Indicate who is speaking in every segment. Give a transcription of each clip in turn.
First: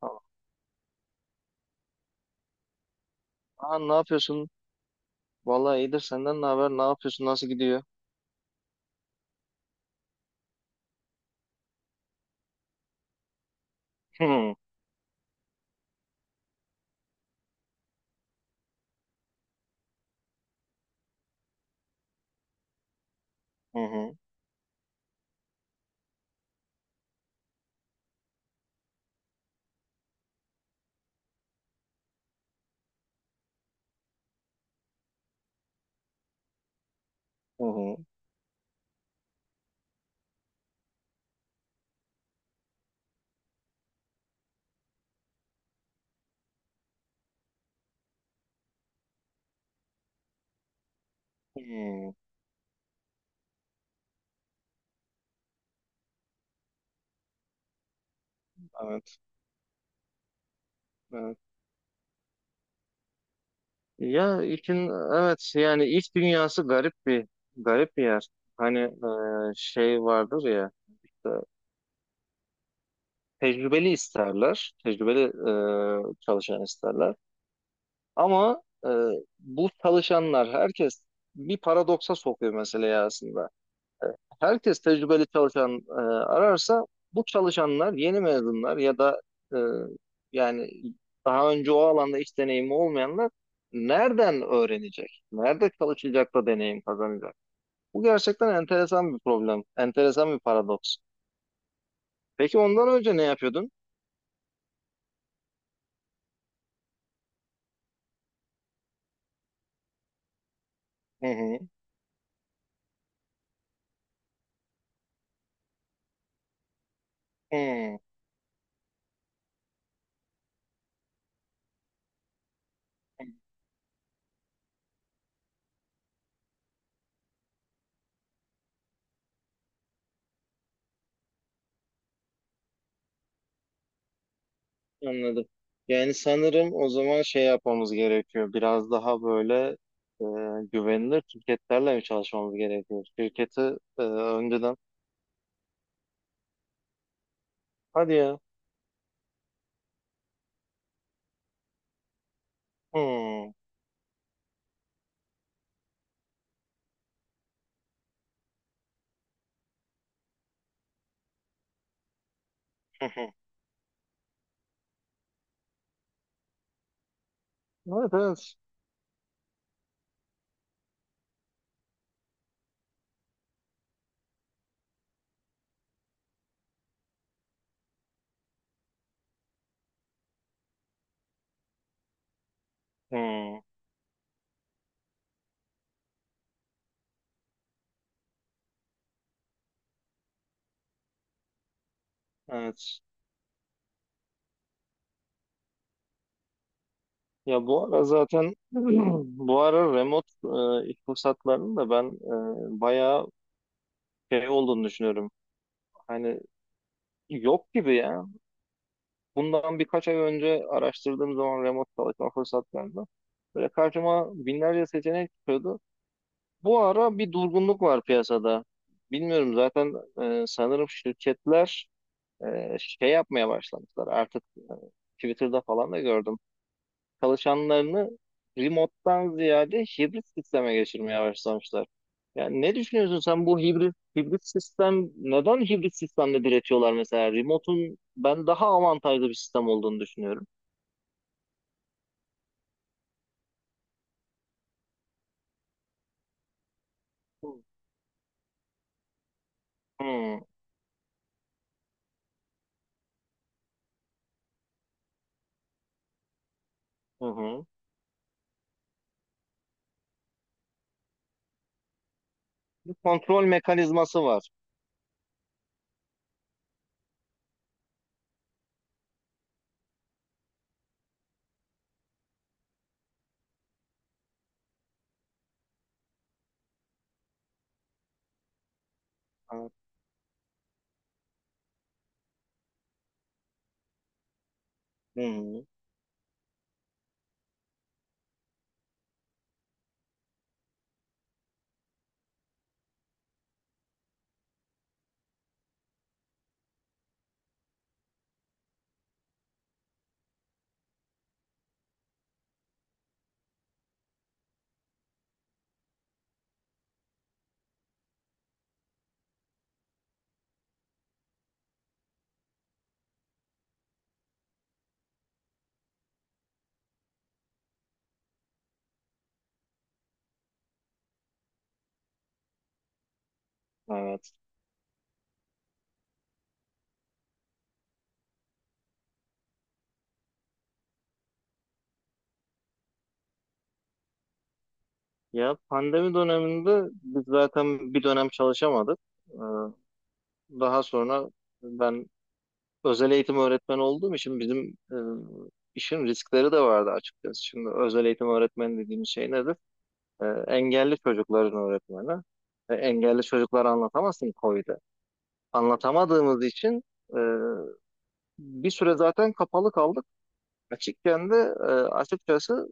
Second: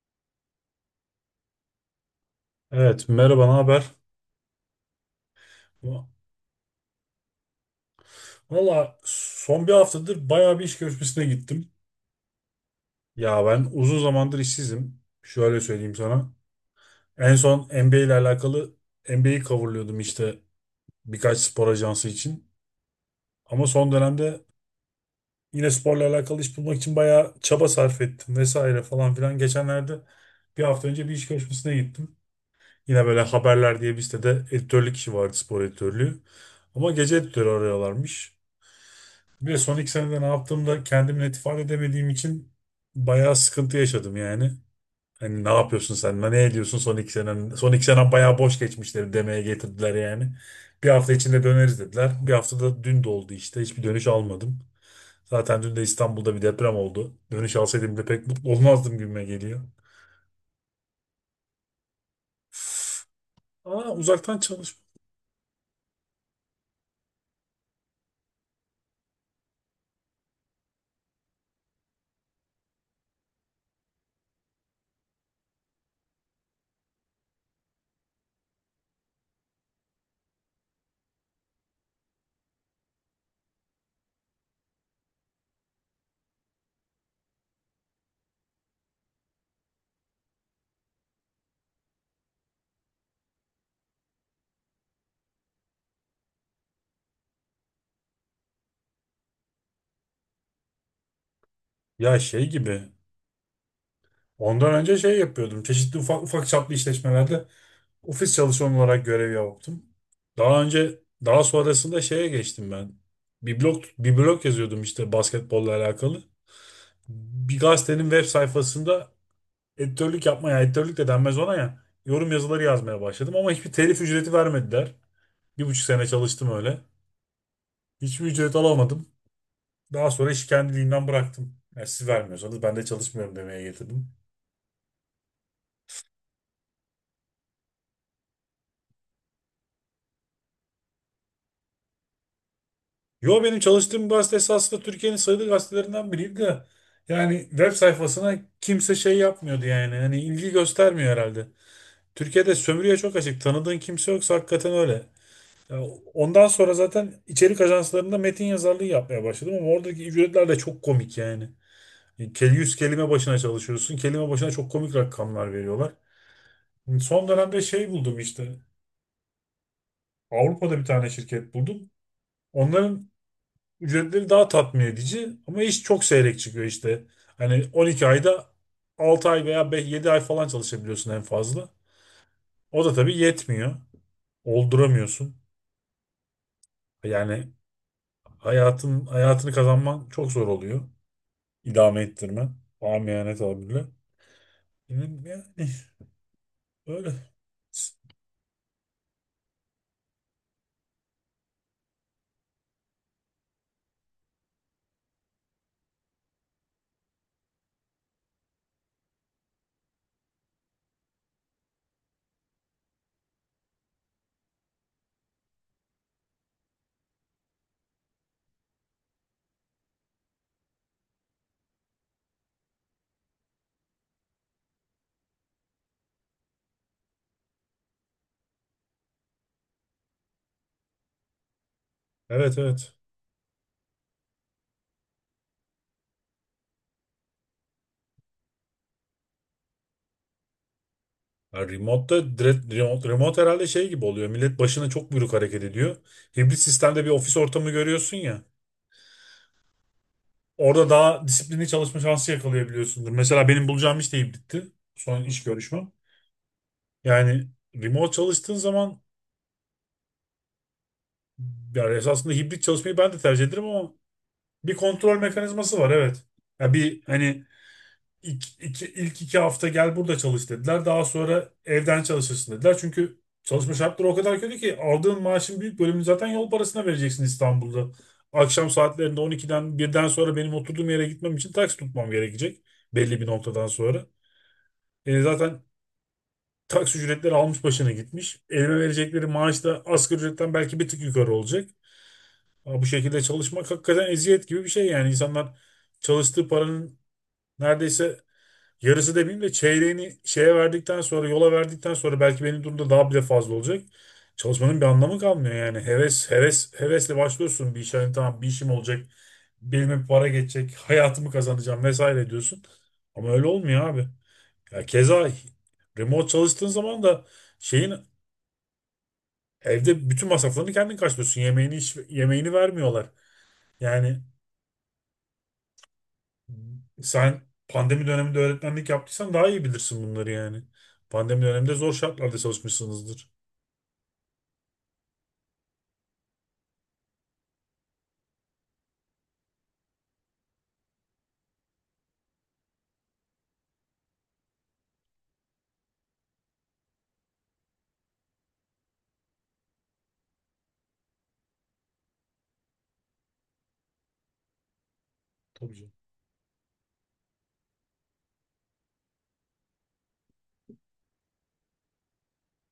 Speaker 1: Tamam.
Speaker 2: Evet, merhaba, ne
Speaker 1: Aa,
Speaker 2: haber?
Speaker 1: ne yapıyorsun? Vallahi iyidir senden ne haber? Ne yapıyorsun? Nasıl gidiyor?
Speaker 2: Valla son bir haftadır bayağı bir iş görüşmesine gittim. Ya ben uzun
Speaker 1: Hı
Speaker 2: zamandır
Speaker 1: hı
Speaker 2: işsizim. Şöyle söyleyeyim sana. En son NBA ile alakalı NBA'yi coverlıyordum işte birkaç spor ajansı için. Ama son
Speaker 1: hı
Speaker 2: dönemde yine sporla alakalı iş bulmak için bayağı çaba sarf ettim vesaire falan filan. Geçenlerde bir hafta önce bir iş görüşmesine gittim. Yine böyle haberler diye bir sitede editörlük işi vardı, spor editörlüğü. Ama gece editörü
Speaker 1: hı.
Speaker 2: arıyorlarmış. Bir de son iki senede ne yaptığımda kendimi net ifade edemediğim için bayağı sıkıntı yaşadım yani. Hani ne yapıyorsun sen? Ne ediyorsun son iki senen? Son iki senen bayağı boş geçmişleri demeye getirdiler yani. Bir hafta içinde döneriz dediler.
Speaker 1: Hı.
Speaker 2: Bir haftada dün de oldu işte. Hiçbir dönüş almadım. Zaten dün de İstanbul'da bir deprem oldu. Dönüş alsaydım bile pek mutlu olmazdım
Speaker 1: Evet,
Speaker 2: gibime geliyor.
Speaker 1: evet.
Speaker 2: Üf. Aa, uzaktan
Speaker 1: Ya
Speaker 2: çalış.
Speaker 1: işin evet yani iş dünyası garip bir yer. Hani şey vardır ya işte tecrübeli isterler, tecrübeli çalışan isterler. Ama bu çalışanlar herkes bir paradoksa sokuyor meseleyi aslında. Herkes tecrübeli çalışan ararsa bu çalışanlar yeni mezunlar ya da e, yani daha önce o alanda iş deneyimi olmayanlar nereden öğrenecek? Nerede çalışacak da deneyim kazanacak? Bu gerçekten enteresan bir problem, enteresan bir paradoks.
Speaker 2: Ya şey
Speaker 1: Peki ondan
Speaker 2: gibi.
Speaker 1: önce ne yapıyordun?
Speaker 2: Ondan önce şey yapıyordum. Çeşitli ufak ufak çaplı işletmelerde ofis çalışanı olarak görev yaptım. Daha önce
Speaker 1: Hı
Speaker 2: daha
Speaker 1: hı.
Speaker 2: sonrasında şeye geçtim ben. Bir blog yazıyordum işte basketbolla alakalı. Bir
Speaker 1: Hı.
Speaker 2: gazetenin web sayfasında editörlük yapmaya, yani editörlük de denmez ona ya. Yorum yazıları yazmaya başladım ama hiçbir telif ücreti vermediler. Bir buçuk sene çalıştım öyle. Hiçbir ücret alamadım. Daha sonra işi kendiliğinden bıraktım. Yani siz vermiyorsanız ben de çalışmıyorum demeye getirdim.
Speaker 1: Anladım. Yani sanırım o zaman şey yapmamız gerekiyor. Biraz daha böyle güvenilir şirketlerle mi çalışmamız gerekiyor?
Speaker 2: Yo, benim
Speaker 1: Şirketi
Speaker 2: çalıştığım gazete
Speaker 1: önceden.
Speaker 2: esasında Türkiye'nin sayılı gazetelerinden biriydi de. Yani web
Speaker 1: Hadi
Speaker 2: sayfasına
Speaker 1: ya.
Speaker 2: kimse şey yapmıyordu yani. Hani ilgi göstermiyor herhalde. Türkiye'de sömürüye çok açık.
Speaker 1: Hmm.
Speaker 2: Tanıdığın kimse yoksa hakikaten öyle. Ya, ondan sonra zaten içerik ajanslarında metin yazarlığı yapmaya başladım ama oradaki ücretler de çok komik yani. Yüz kelime başına çalışıyorsun. Kelime başına çok komik rakamlar veriyorlar. Son dönemde şey
Speaker 1: Evet
Speaker 2: buldum işte.
Speaker 1: evet.
Speaker 2: Avrupa'da bir tane şirket buldum. Onların ücretleri daha tatmin edici ama iş çok seyrek çıkıyor işte. Hani 12 ayda 6 ay veya 7 ay falan çalışabiliyorsun en fazla. O da tabii
Speaker 1: Hmm.
Speaker 2: yetmiyor. Olduramıyorsun. Yani hayatını kazanman çok zor oluyor. İdame ettirmen.
Speaker 1: Evet.
Speaker 2: Amiyane tabirle. Yani öyle.
Speaker 1: Ya bu ara zaten bu ara remote iş fırsatlarının da ben bayağı şey olduğunu düşünüyorum. Hani yok gibi ya. Bundan birkaç ay önce araştırdığım zaman remote çalışma fırsatlarında böyle karşıma binlerce seçenek çıkıyordu. Bu ara bir durgunluk var piyasada. Bilmiyorum zaten sanırım şirketler şey yapmaya başlamışlar. Artık Twitter'da falan da gördüm çalışanlarını remote'dan ziyade hibrit sisteme geçirmeye başlamışlar.
Speaker 2: Evet,
Speaker 1: Yani ne
Speaker 2: evet.
Speaker 1: düşünüyorsun sen, bu hibrit sistem, neden hibrit sistemde diretiyorlar mesela? Remote'un ben daha avantajlı bir sistem olduğunu düşünüyorum.
Speaker 2: Ya remote'da direkt, remote herhalde şey gibi oluyor. Millet başına çok buyruk hareket ediyor. Hibrit sistemde bir ofis ortamı görüyorsun ya.
Speaker 1: Hmm,
Speaker 2: Orada daha disiplinli çalışma şansı yakalayabiliyorsundur. Mesela benim bulacağım iş deyip bitti. Son iş görüşmem.
Speaker 1: hı
Speaker 2: Yani
Speaker 1: hı.
Speaker 2: remote çalıştığın zaman, yani esasında hibrit
Speaker 1: Bir
Speaker 2: çalışmayı ben de tercih
Speaker 1: kontrol
Speaker 2: ederim ama
Speaker 1: mekanizması var.
Speaker 2: bir kontrol mekanizması var, evet. Ya bir hani, ilk iki hafta gel burada çalış dediler. Daha sonra evden çalışırsın dediler. Çünkü çalışma şartları o kadar kötü ki aldığın maaşın büyük bölümünü zaten yol parasına vereceksin İstanbul'da. Akşam saatlerinde
Speaker 1: Evet.
Speaker 2: 12'den birden sonra benim oturduğum yere gitmem için taksi tutmam gerekecek belli bir noktadan sonra.
Speaker 1: Hı
Speaker 2: Zaten
Speaker 1: hı,
Speaker 2: taksi ücretleri almış başına gitmiş. Elime verecekleri maaş da asgari ücretten belki bir tık yukarı olacak. Ama bu şekilde çalışmak hakikaten eziyet gibi bir şey yani. İnsanlar çalıştığı paranın neredeyse yarısı demeyeyim de çeyreğini şeye verdikten sonra, yola verdikten sonra, belki benim durumda daha bile fazla olacak. Çalışmanın bir anlamı kalmıyor yani. Hevesle başlıyorsun bir işe. Hani tamam, bir işim olacak, belime bir para geçecek, hayatımı kazanacağım vesaire diyorsun. Ama öyle olmuyor abi. Ya keza remote çalıştığın zaman da şeyin, evde bütün masraflarını kendin karşılıyorsun. Yemeğini vermiyorlar. Yani
Speaker 1: evet.
Speaker 2: sen pandemi döneminde öğretmenlik yaptıysan daha iyi bilirsin bunları yani. Pandemi döneminde zor şartlarda çalışmışsınızdır.
Speaker 1: Ya pandemi döneminde biz zaten bir dönem çalışamadık. Ee, Daha sonra ben özel eğitim öğretmeni olduğum için bizim işin riskleri de vardı açıkçası. Şimdi özel eğitim öğretmeni dediğimiz şey nedir? Engelli çocukların öğretmeni. Engelli çocukları anlatamazsın koyda.
Speaker 2: Tabii canım.
Speaker 1: Anlatamadığımız için e, bir süre zaten kapalı kaldık. Açıkken de açıkçası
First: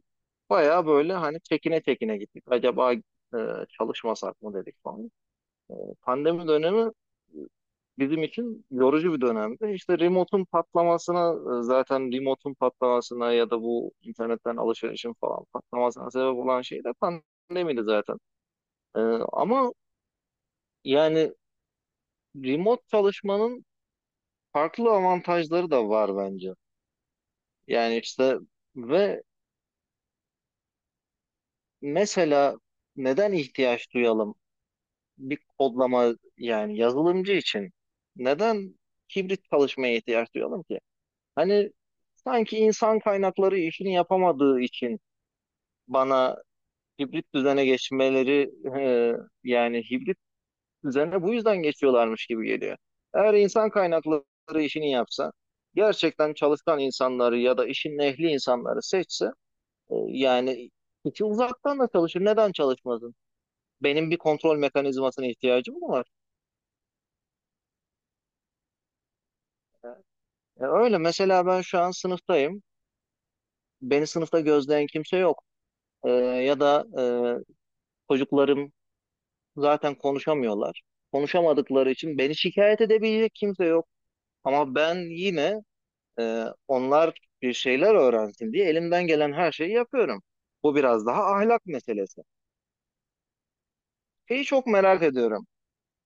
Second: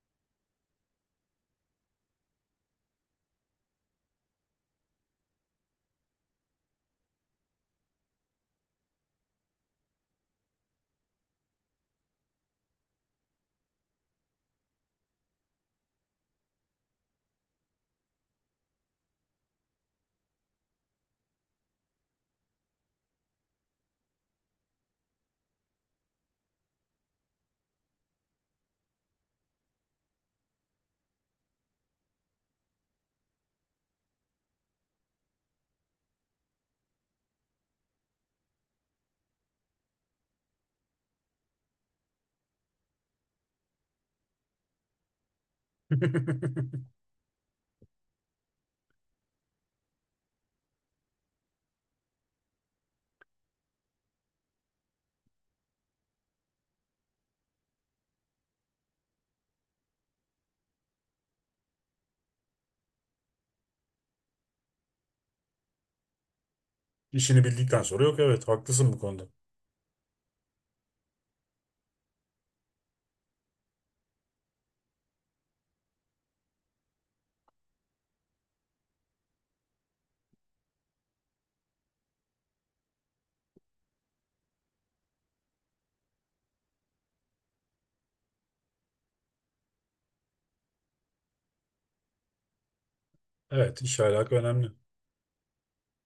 Speaker 1: bayağı böyle hani çekine çekine gittik. Acaba çalışmasak mı dedik falan. E, Pandemi dönemi e, bizim için yorucu bir dönemdi. İşte remote'un patlamasına ya da bu internetten alışverişin falan patlamasına sebep olan şey de pandemiydi zaten. E, ama yani remote çalışmanın farklı avantajları da var bence. Yani işte ve mesela neden ihtiyaç duyalım, bir kodlama yani yazılımcı için neden hibrit çalışmaya ihtiyaç duyalım ki? Hani sanki insan kaynakları işini yapamadığı için bana hibrit düzene geçmeleri, e, yani hibrit düzene bu yüzden geçiyorlarmış gibi geliyor. Eğer insan kaynakları işini yapsa, gerçekten çalışkan insanları ya da işin ehli insanları seçse, yani kişi uzaktan da çalışır. Neden çalışmasın? Benim bir kontrol mekanizmasına ihtiyacım mı var?
Speaker 2: İşini bildikten sonra yok, evet, haklısın bu konuda.
Speaker 1: Öyle mesela ben şu an sınıftayım. Beni sınıfta gözleyen kimse yok. Ya da çocuklarım zaten konuşamıyorlar. Konuşamadıkları için beni şikayet edebilecek kimse yok. Ama ben yine onlar bir şeyler öğrensin diye elimden gelen her şeyi yapıyorum. Bu biraz daha ahlak meselesi.
Speaker 2: Evet, iş alaka
Speaker 1: Şeyi çok
Speaker 2: önemli.
Speaker 1: merak ediyorum.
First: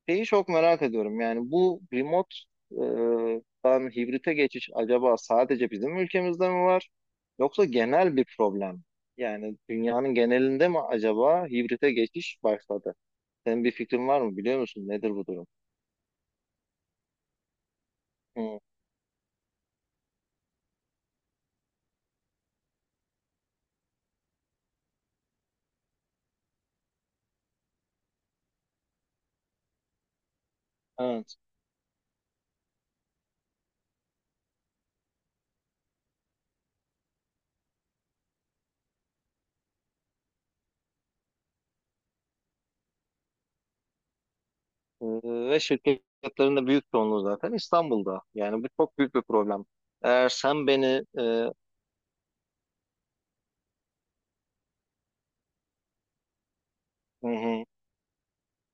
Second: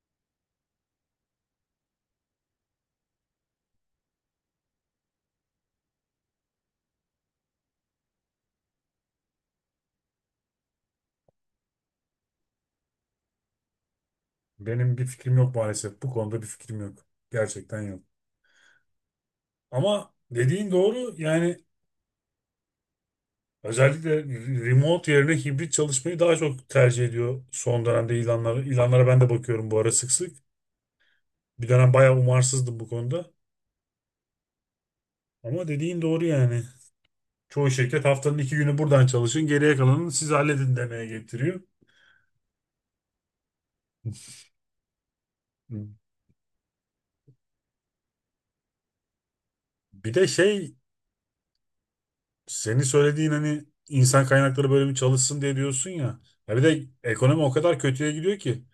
Speaker 1: Şeyi çok merak ediyorum. Yani bu remote dan hibrite geçiş acaba sadece bizim ülkemizde mi var? Yoksa genel bir problem mi? Yani dünyanın genelinde mi acaba hibrite geçiş başladı? Senin bir fikrin var mı? Biliyor musun
Speaker 2: Benim bir
Speaker 1: nedir bu
Speaker 2: fikrim
Speaker 1: durum?
Speaker 2: yok maalesef. Bu konuda bir fikrim yok. Gerçekten yok.
Speaker 1: Hı,
Speaker 2: Ama dediğin doğru yani. Özellikle remote yerine hibrit çalışmayı daha çok tercih ediyor son dönemde ilanlara. İlanlara ben de bakıyorum bu ara sık sık.
Speaker 1: evet.
Speaker 2: Bir dönem bayağı umarsızdım bu konuda. Ama dediğin doğru yani. Çoğu şirket haftanın iki günü buradan çalışın, geriye kalanını siz halledin demeye getiriyor.
Speaker 1: Ve şirketlerin de büyük çoğunluğu zaten İstanbul'da. Yani bu çok büyük bir problem.
Speaker 2: Bir de
Speaker 1: Eğer sen
Speaker 2: şey,
Speaker 1: beni hı
Speaker 2: senin söylediğin, hani insan kaynakları bölümü çalışsın diye diyorsun ya. Ya bir de ekonomi o
Speaker 1: hı,
Speaker 2: kadar kötüye gidiyor ki.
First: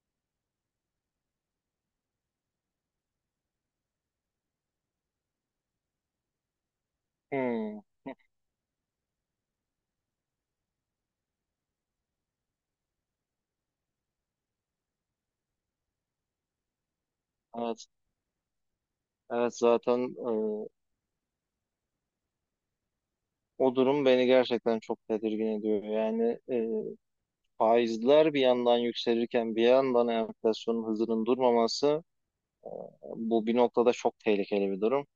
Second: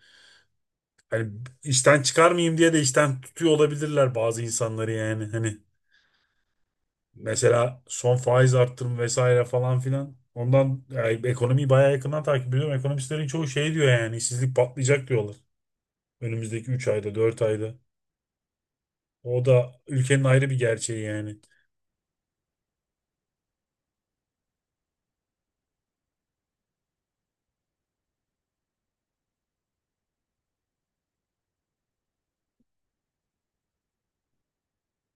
Speaker 2: Hani işten çıkarmayayım diye de işten tutuyor olabilirler bazı insanları yani. Hani mesela
Speaker 1: hı,
Speaker 2: son faiz arttırım vesaire falan filan. Ondan yani ekonomiyi bayağı yakından takip ediyorum. Ekonomistlerin çoğu şey diyor yani, işsizlik patlayacak diyorlar. Önümüzdeki 3 ayda, 4 ayda.
Speaker 1: evet,
Speaker 2: O
Speaker 1: evet
Speaker 2: da
Speaker 1: zaten
Speaker 2: ülkenin ayrı bir gerçeği yani.
Speaker 1: o durum beni gerçekten çok tedirgin ediyor. Yani faizler bir yandan yükselirken bir yandan enflasyonun hızının durmaması, e, bu bir noktada çok tehlikeli bir durum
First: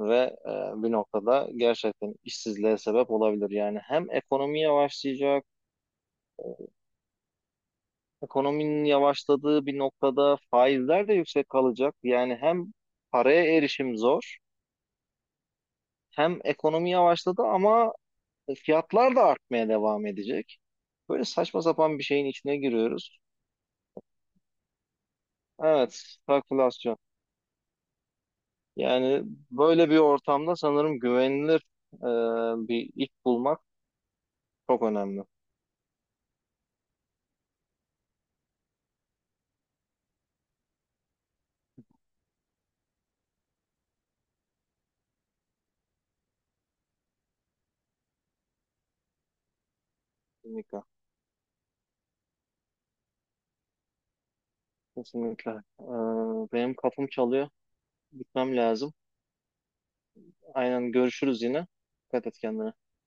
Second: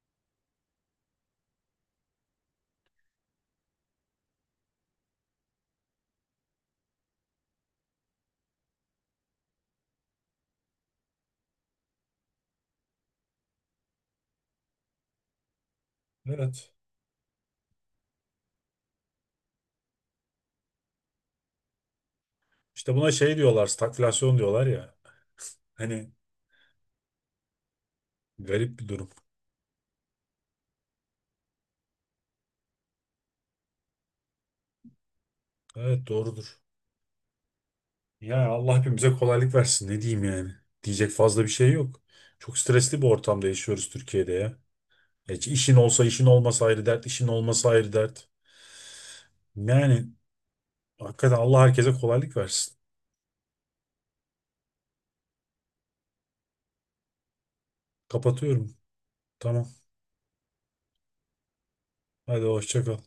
Speaker 1: ve bir noktada gerçekten işsizliğe sebep olabilir. Yani hem ekonomi yavaşlayacak. e, Ekonominin yavaşladığı bir noktada faizler de yüksek kalacak. Yani hem paraya erişim zor, hem
Speaker 2: Evet.
Speaker 1: ekonomi yavaşladı ama fiyatlar da artmaya devam edecek. Böyle saçma sapan bir şeyin içine
Speaker 2: İşte buna
Speaker 1: giriyoruz.
Speaker 2: şey diyorlar, stagflasyon diyorlar ya.
Speaker 1: Evet,
Speaker 2: Hani
Speaker 1: stagflasyon.
Speaker 2: garip bir durum.
Speaker 1: Yani böyle bir ortamda sanırım güvenilir e, bir iş bulmak çok önemli.
Speaker 2: Evet, doğrudur. Ya Allah hepimize kolaylık versin, ne diyeyim yani. Diyecek fazla bir şey yok. Çok stresli bir ortamda yaşıyoruz Türkiye'de ya. Hiç işin olsa işin olmasa ayrı dert, işin olmasa ayrı dert. Yani
Speaker 1: Kesinlikle.
Speaker 2: hakikaten Allah herkese kolaylık versin.
Speaker 1: Kesinlikle. E, benim kapım çalıyor. Gitmem
Speaker 2: Kapatıyorum.
Speaker 1: lazım.
Speaker 2: Tamam.
Speaker 1: Aynen görüşürüz yine. Dikkat et
Speaker 2: Hadi
Speaker 1: kendine.
Speaker 2: hoşça kal.